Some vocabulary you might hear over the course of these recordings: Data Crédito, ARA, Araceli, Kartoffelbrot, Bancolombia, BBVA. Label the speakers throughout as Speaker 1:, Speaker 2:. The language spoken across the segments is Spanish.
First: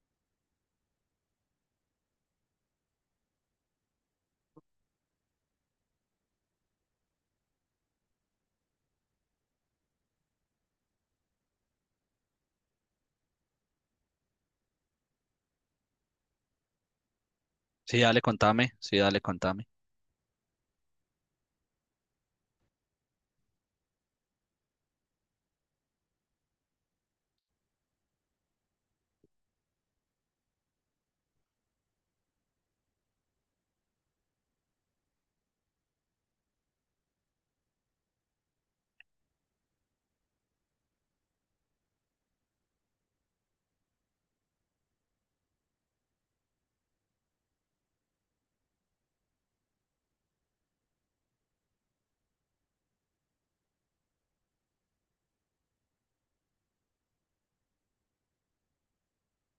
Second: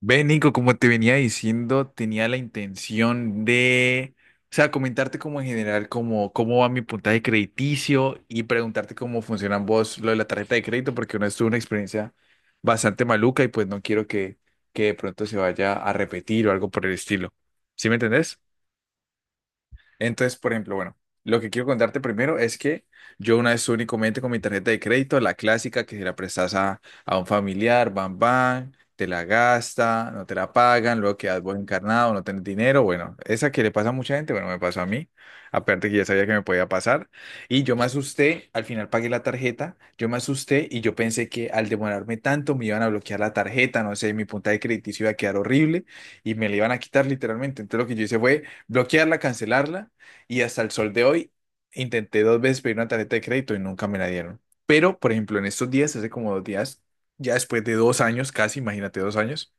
Speaker 1: Ve, Nico, como te venía diciendo, tenía la intención de, o sea, comentarte como en general cómo va mi puntaje crediticio y preguntarte cómo funcionan vos lo de la tarjeta de crédito, porque una vez tuve una experiencia bastante maluca y pues no quiero que de pronto se vaya a repetir o algo por el estilo. ¿Sí me
Speaker 2: Sí, dale,
Speaker 1: entendés?
Speaker 2: contame,
Speaker 1: Entonces, por ejemplo, bueno, lo que quiero contarte primero es que yo una vez únicamente con mi tarjeta de crédito, la clásica que se la prestas a un familiar, bam, bam, te la gasta, no te la pagan, luego quedas vos encarnado, no tenés dinero, bueno, esa que le pasa a mucha gente, bueno, me pasó a mí, aparte que ya sabía que me podía pasar, y yo me asusté, al final pagué la tarjeta, yo me asusté y yo pensé que al demorarme tanto me iban a bloquear la tarjeta, no sé, mi puntaje crediticio iba a quedar horrible y me la iban a quitar literalmente, entonces lo que yo hice fue bloquearla, cancelarla y hasta el sol de hoy intenté 2 veces pedir una tarjeta de crédito y nunca me la dieron. Pero, por ejemplo, en estos días, hace como 2 días, ya después de 2 años, casi, imagínate 2 años,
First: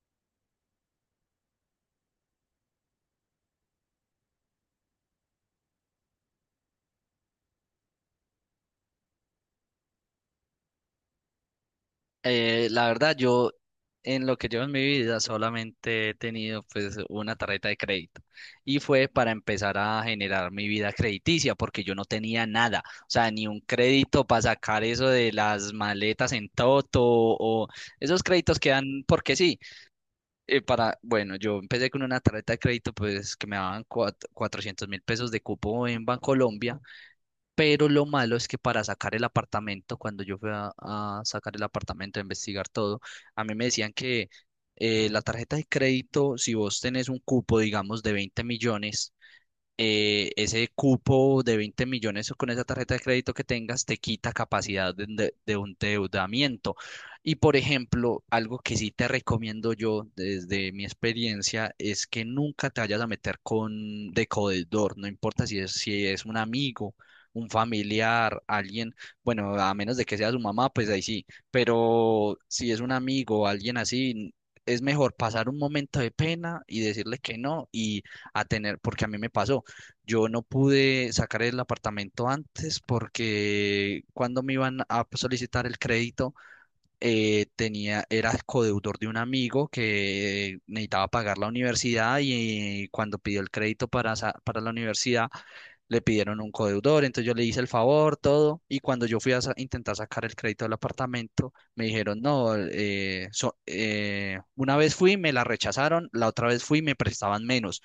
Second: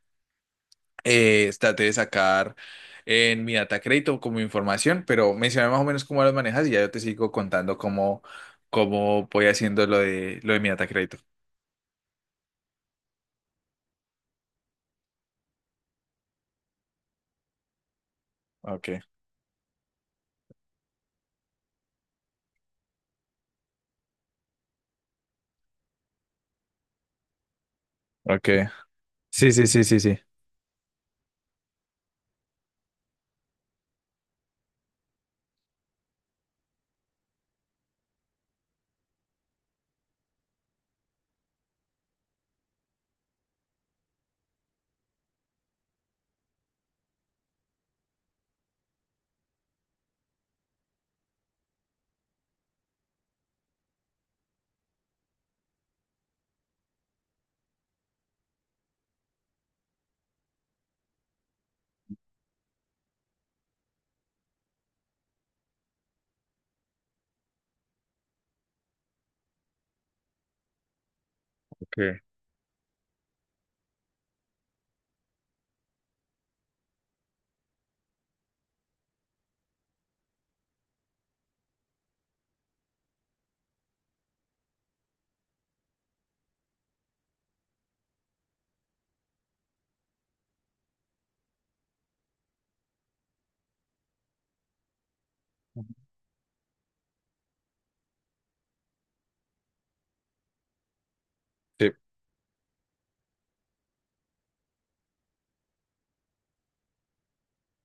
Speaker 1: traté de sacar en mi data crédito como información, pero mencioné más o menos cómo las manejas y ya yo te sigo contando cómo voy haciendo lo de mi data crédito.
Speaker 2: La verdad, yo en lo que llevo en mi vida solamente he tenido pues una tarjeta de crédito, y
Speaker 1: Ok,
Speaker 2: fue para empezar a generar mi vida crediticia porque yo no tenía nada, o sea, ni un crédito para sacar eso de las maletas en Toto o esos
Speaker 1: ok.
Speaker 2: créditos que dan porque
Speaker 1: Sí,
Speaker 2: sí.
Speaker 1: sí, sí, sí, sí.
Speaker 2: Bueno, yo empecé con una tarjeta de crédito pues que me daban 400 mil pesos de cupo en Bancolombia. Pero lo malo es que para sacar el apartamento, cuando yo fui a sacar el apartamento, a investigar todo, a mí me decían que la tarjeta de crédito, si vos tenés un cupo, digamos, de 20 millones, ese cupo de 20 millones con esa tarjeta de crédito que tengas te quita capacidad de un endeudamiento. Y por ejemplo, algo que sí te recomiendo yo desde mi experiencia es que nunca te vayas a meter con de deudor, no importa si es un amigo, un familiar, alguien. Bueno, a menos de que sea su mamá, pues ahí sí,
Speaker 1: Okay.
Speaker 2: pero si es un amigo o alguien así, es mejor pasar un momento de pena y decirle que no y a tener, porque a mí me pasó. Yo no pude sacar el apartamento antes porque cuando me iban a solicitar el crédito, tenía, era codeudor de un amigo que necesitaba pagar la universidad, y cuando pidió el crédito para, para la universidad, le pidieron un codeudor, entonces yo le hice el favor, todo, y cuando yo fui a intentar sacar el crédito del apartamento, me
Speaker 1: Sí.
Speaker 2: dijeron, no, una vez fui, me la rechazaron, la otra vez fui, me prestaban menos,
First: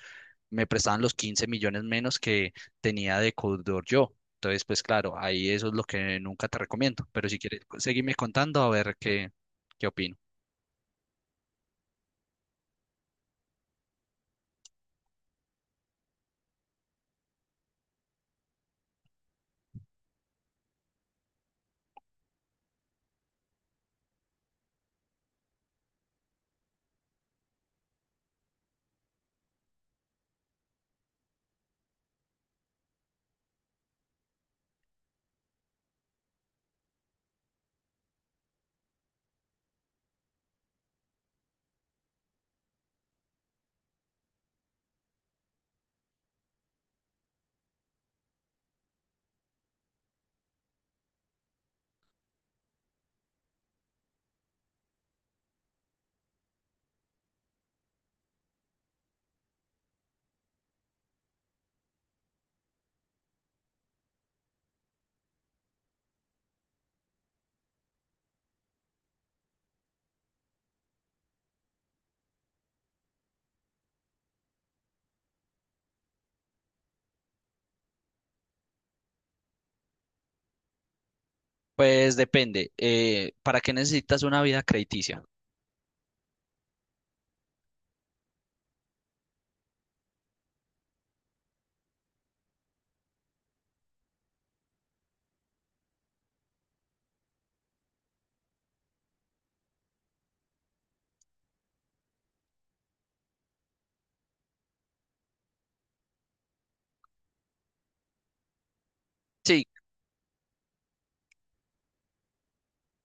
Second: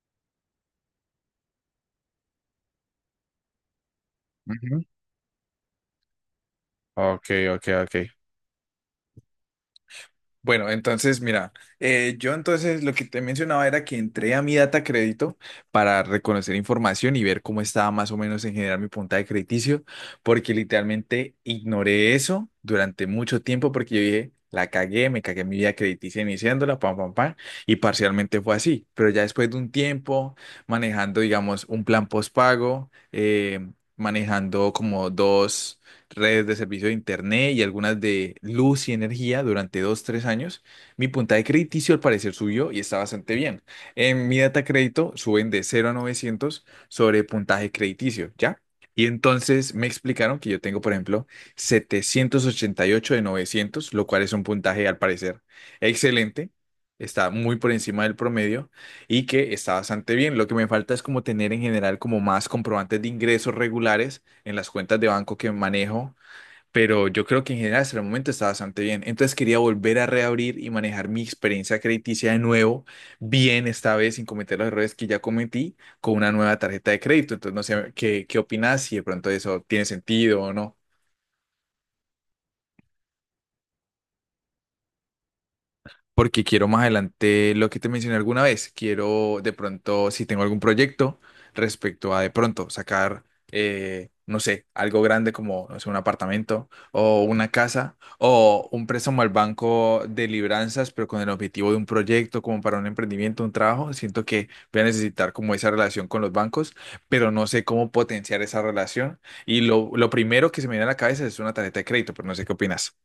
Speaker 2: me prestaban los 15 millones menos que tenía de codeudor yo. Entonces,
Speaker 1: Ujú.
Speaker 2: pues claro, ahí eso es lo que nunca te recomiendo, pero
Speaker 1: Ok,
Speaker 2: si quieres,
Speaker 1: ok, ok.
Speaker 2: seguirme contando a ver qué, qué opino.
Speaker 1: Bueno, entonces, mira, yo entonces lo que te mencionaba era que entré a mi data crédito para reconocer información y ver cómo estaba más o menos en general mi puntaje crediticio, porque literalmente ignoré eso durante mucho tiempo porque yo dije, la cagué, me cagué en mi vida crediticia iniciándola, pam, pam, pam, y parcialmente fue así, pero ya después de un tiempo manejando, digamos, un plan postpago, manejando como dos redes de servicio de Internet y algunas de luz y energía durante 2, 3 años, mi puntaje crediticio al parecer subió y está bastante bien. En mi data crédito suben de 0 a 900 sobre puntaje crediticio, ¿ya? Y entonces me explicaron que yo tengo, por ejemplo, 788 de 900 lo cual es un puntaje al parecer excelente. Está muy por encima del promedio y que está bastante bien. Lo que me falta es como tener en general como más comprobantes de ingresos regulares en las cuentas de banco que manejo, pero yo creo que en general hasta el momento está bastante bien. Entonces quería volver a reabrir y manejar mi experiencia crediticia de nuevo, bien esta vez sin cometer los errores que ya cometí con una nueva tarjeta de crédito. Entonces no sé qué opinas, si de pronto eso tiene sentido o no.
Speaker 2: Pues depende, ¿para qué necesitas una vida crediticia?
Speaker 1: Porque quiero más adelante lo que te mencioné alguna vez. Quiero de pronto, si tengo algún proyecto respecto a de pronto sacar, no sé, algo grande como, no sé, un apartamento o una casa o un préstamo al banco de libranzas, pero con el objetivo de un proyecto como para un emprendimiento, un trabajo, siento que voy a necesitar como esa relación con los bancos, pero no sé cómo potenciar esa relación. Y
Speaker 2: Sí,
Speaker 1: lo primero que se me viene a la cabeza es una tarjeta de crédito, pero no sé qué opinas.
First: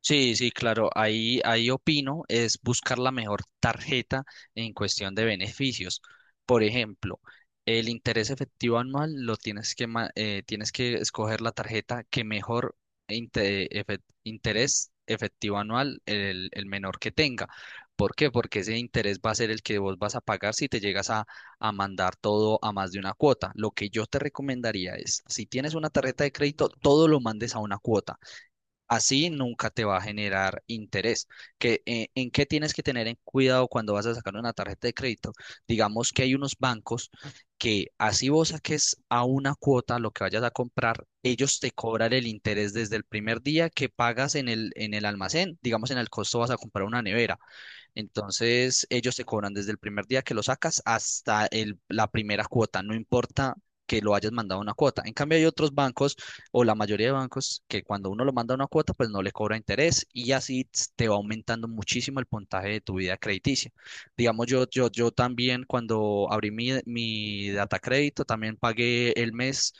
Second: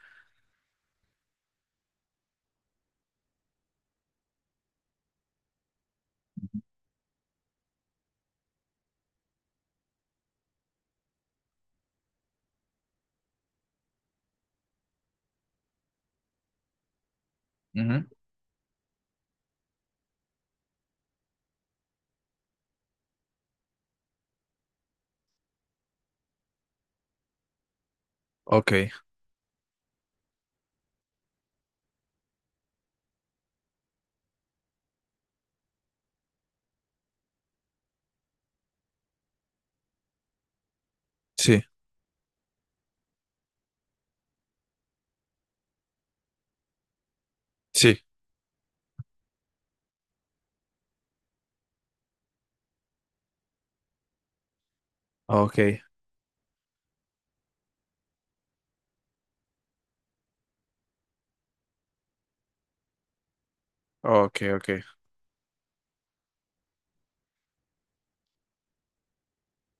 Speaker 2: sí, sí, claro, ahí opino es buscar la mejor tarjeta en cuestión de beneficios. Por ejemplo, el interés efectivo anual lo tienes que, tienes que escoger la tarjeta que mejor interés efectivo anual, el menor que tenga.
Speaker 1: Ujú.
Speaker 2: ¿Por qué? Porque ese interés va a ser el que vos vas a pagar si te llegas a mandar todo a más de una cuota. Lo que yo te recomendaría es, si tienes una tarjeta de crédito, todo lo mandes a una cuota.
Speaker 1: Ok,
Speaker 2: Así nunca te va a generar interés. Que, ¿en qué tienes que tener en cuidado cuando vas a sacar una tarjeta de crédito? Digamos que hay unos bancos que así vos saques a una cuota lo que vayas a comprar, ellos
Speaker 1: sí,
Speaker 2: te cobran el interés desde el primer día que pagas en el almacén. Digamos, en el costo vas a comprar una nevera.
Speaker 1: sí,
Speaker 2: Entonces, ellos te cobran desde el primer día que lo sacas hasta el- la primera cuota, no importa que lo hayas mandado una cuota. En cambio, hay otros
Speaker 1: ok.
Speaker 2: bancos o la mayoría de bancos que cuando uno lo manda una cuota, pues no le cobra interés y así te va aumentando muchísimo el puntaje de tu vida crediticia.
Speaker 1: Ok,
Speaker 2: Digamos,
Speaker 1: ok.
Speaker 2: yo también cuando abrí mi data crédito, también pagué el mes.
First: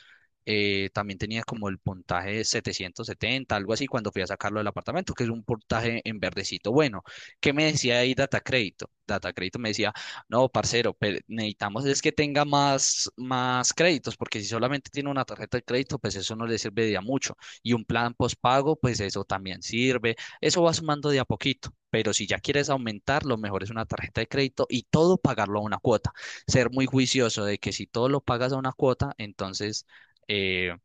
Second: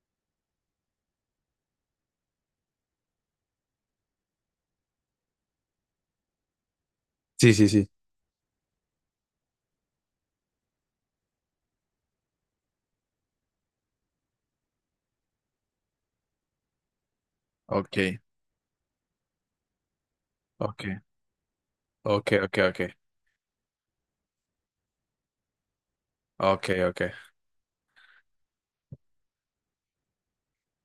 Speaker 2: Eh, también tenía como el puntaje de 770, algo así, cuando fui a sacarlo del apartamento, que es un puntaje en verdecito bueno. ¿Qué
Speaker 1: Sí,
Speaker 2: me
Speaker 1: sí, sí.
Speaker 2: decía ahí Data Crédito? Data Crédito me decía, no, parcero, necesitamos es que tenga más, más créditos, porque si solamente tiene una tarjeta de crédito, pues eso no le serviría mucho. Y un plan
Speaker 1: Ok,
Speaker 2: postpago, pues eso también sirve. Eso va
Speaker 1: ok,
Speaker 2: sumando de a poquito. Pero si
Speaker 1: ok,
Speaker 2: ya
Speaker 1: ok,
Speaker 2: quieres
Speaker 1: ok,
Speaker 2: aumentar, lo mejor es una tarjeta de crédito y todo pagarlo a una cuota.
Speaker 1: ok,
Speaker 2: Ser muy
Speaker 1: ok.
Speaker 2: juicioso de que si todo lo pagas a una cuota, entonces eh,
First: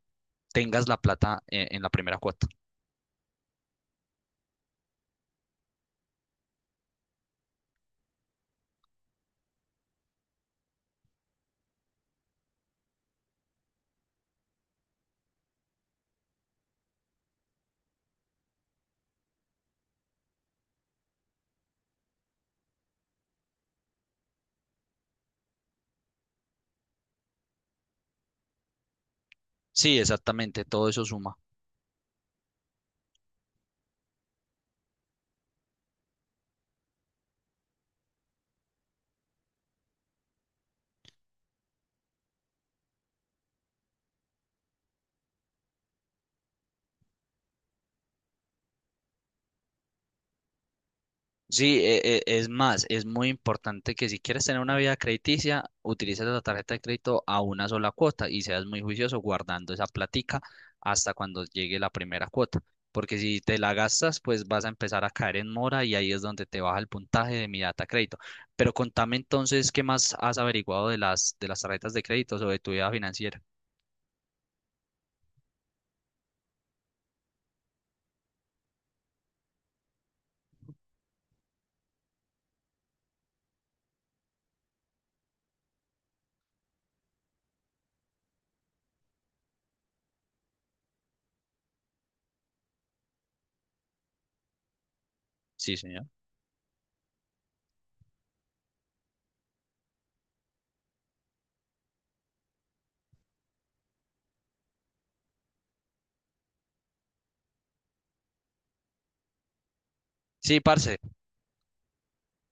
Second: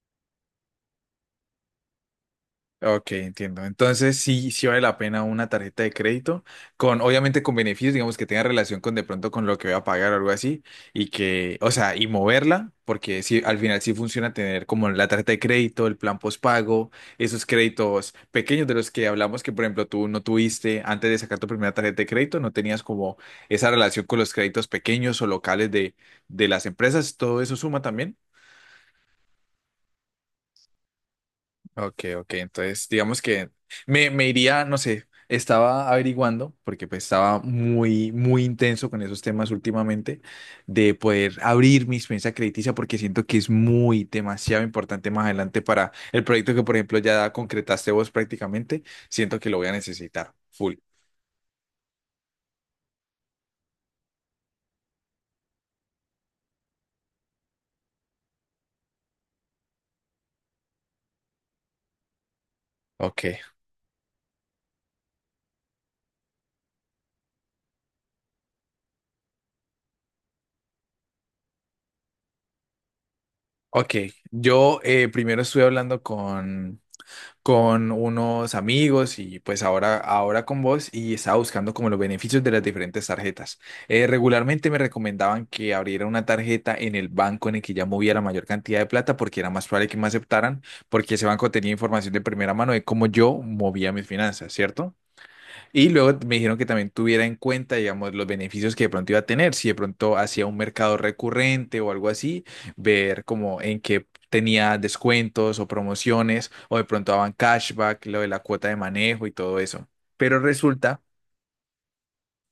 Speaker 2: tengas la plata, en la primera cuota.
Speaker 1: Ok, entiendo. Entonces sí, sí vale la pena una tarjeta de crédito con, obviamente con beneficios, digamos que tenga relación con de pronto con lo que voy a pagar o algo así y que, o sea, y moverla, porque sí, al final sí funciona tener como la tarjeta de crédito, el plan postpago, esos créditos pequeños de los que hablamos que, por ejemplo, tú no tuviste antes de sacar tu primera tarjeta de crédito, no tenías como esa relación con los créditos pequeños o locales de las empresas, todo eso suma también.
Speaker 2: Sí, exactamente, todo eso suma.
Speaker 1: Ok, ok, entonces digamos que me iría, no sé, estaba averiguando, porque pues estaba muy intenso con esos temas últimamente, de poder abrir mi experiencia crediticia, porque siento que es muy, demasiado importante más adelante para el proyecto que, por ejemplo, ya concretaste vos prácticamente, siento que lo voy a necesitar, full.
Speaker 2: Sí, es más, es muy importante que si quieres tener una vida crediticia, utilices la tarjeta de crédito a una sola cuota y seas muy juicioso guardando esa platica hasta cuando llegue la primera cuota. Porque si
Speaker 1: Ok.
Speaker 2: te la gastas, pues vas a empezar a caer en mora y ahí es donde te baja el puntaje de mi data crédito. Pero contame entonces, ¿qué más has averiguado de las tarjetas de crédito o de tu vida financiera?
Speaker 1: Ok, yo primero estuve hablando con unos amigos y pues ahora con vos y estaba buscando como los beneficios de las diferentes tarjetas. Regularmente me recomendaban que abriera una tarjeta en el banco en el que ya movía la mayor cantidad de plata porque era más probable que me aceptaran porque ese banco tenía información de primera mano de cómo yo movía mis finanzas, ¿cierto?
Speaker 2: Sí,
Speaker 1: Y
Speaker 2: señor.
Speaker 1: luego me dijeron que también tuviera en cuenta, digamos, los beneficios que de pronto iba a tener, si de pronto hacía un mercado recurrente o algo así, ver como en qué tenía descuentos o promociones, o de pronto daban cashback, lo de la cuota de manejo y todo eso. Pero
Speaker 2: Sí, parce.
Speaker 1: resulta,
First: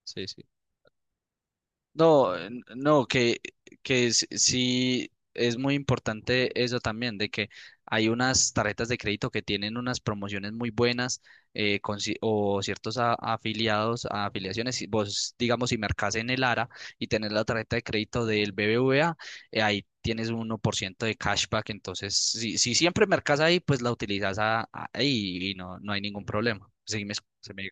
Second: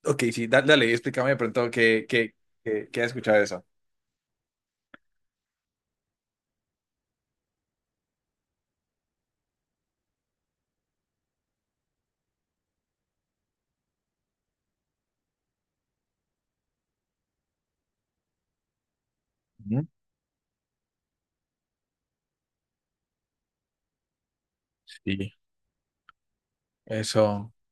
Speaker 1: ok,
Speaker 2: Sí, sí.
Speaker 1: sí, dale, explícame de pronto qué, qué,
Speaker 2: No, n-
Speaker 1: qué, qué
Speaker 2: no,
Speaker 1: has escuchado de eso.
Speaker 2: que sí es muy importante eso también, de que hay unas tarjetas de crédito que tienen unas promociones muy buenas, con ci- o ciertos afiliados, a afiliaciones. Si Vos, digamos, si mercás en el ARA y tenés la tarjeta de crédito del BBVA,
Speaker 1: Ujú.
Speaker 2: ahí tienes un 1% de cashback. Entonces, si siempre mercás ahí, pues la utilizas
Speaker 1: Sí.
Speaker 2: ahí y no, no hay ningún problema. Seguime,
Speaker 1: Eso.
Speaker 2: se me...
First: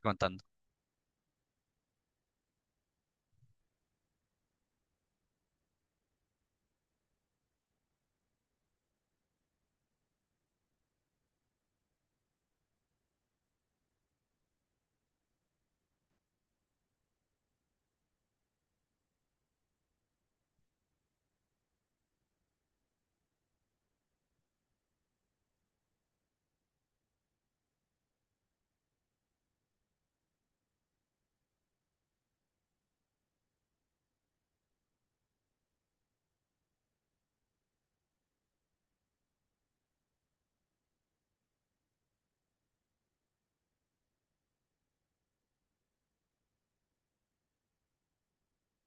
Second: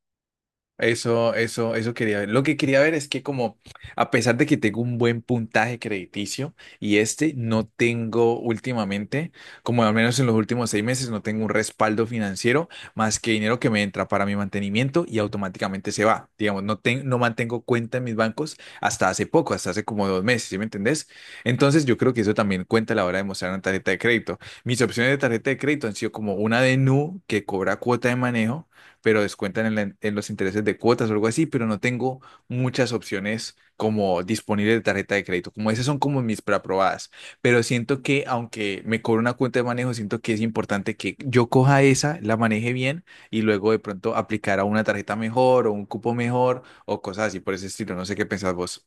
Speaker 1: Eso quería ver. Lo que quería ver es que como, a pesar de que tengo un buen puntaje crediticio y este no tengo últimamente, como al menos en los últimos 6 meses, no tengo un respaldo financiero más que dinero que me entra para mi mantenimiento y automáticamente se va. Digamos, no, no mantengo cuenta en mis bancos hasta hace poco, hasta hace como 2 meses, ¿sí me entendés? Entonces yo creo que eso también cuenta a la hora de mostrar una tarjeta de crédito. Mis opciones de tarjeta de crédito han sido como una de Nu que cobra cuota de manejo pero descuentan en los intereses de cuotas o algo así, pero no tengo muchas opciones como disponibles de tarjeta de crédito. Como esas son como mis preaprobadas, pero siento que aunque me cobro una cuenta de manejo, siento que es importante que yo coja esa, la maneje bien y luego de pronto aplicar a una tarjeta mejor o un cupo mejor o cosas así por ese estilo. No sé qué pensás vos.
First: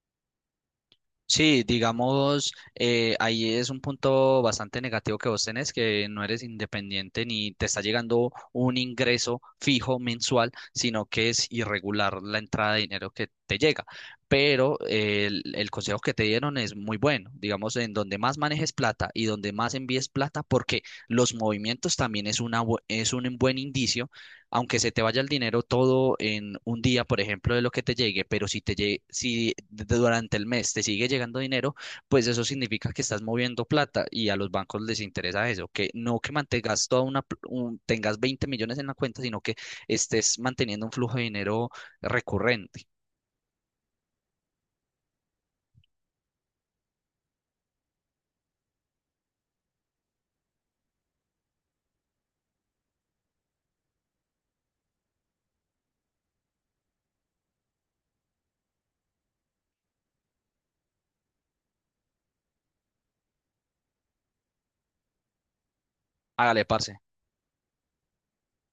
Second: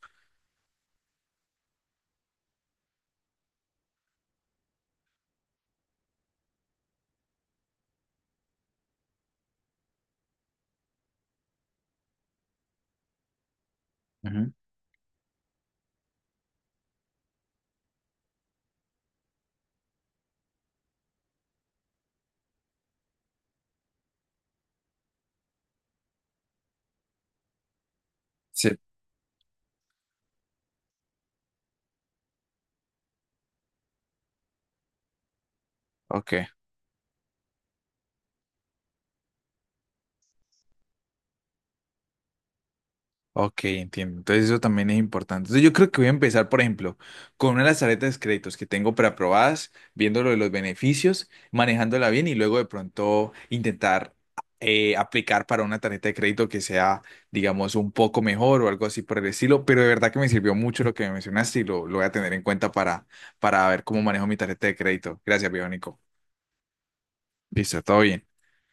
Speaker 2: Sí, digamos, ahí es un punto bastante negativo que vos tenés, que no eres independiente ni te está llegando un ingreso fijo mensual, sino que es irregular la entrada de dinero que te llega.
Speaker 1: Ujú.
Speaker 2: Pero el consejo que te dieron es muy bueno, digamos, en donde más manejes plata y donde más envíes plata, porque los movimientos también es un buen indicio, aunque se te vaya el dinero todo en un día, por ejemplo, de lo que te llegue, pero si
Speaker 1: Sí,
Speaker 2: te llegue, si durante el mes te sigue llegando dinero, pues eso significa que estás moviendo plata y a los bancos les interesa eso, que no que
Speaker 1: ok.
Speaker 2: mantengas toda una, pl- un- tengas 20 millones en la cuenta, sino que estés manteniendo un flujo de dinero recurrente.
Speaker 1: Ok, entiendo. Entonces eso también es importante. Entonces yo creo que voy a empezar, por ejemplo, con una de las tarjetas de créditos que tengo preaprobadas, viendo lo de los beneficios, manejándola bien y luego de pronto intentar aplicar para una tarjeta de crédito que sea, digamos, un poco mejor o algo así por el estilo. Pero de verdad que me sirvió mucho lo que me mencionaste y lo voy a tener en cuenta para ver cómo manejo mi tarjeta de crédito. Gracias, Bionico.
Speaker 2: Hágale, parce.
Speaker 1: Listo, todo bien.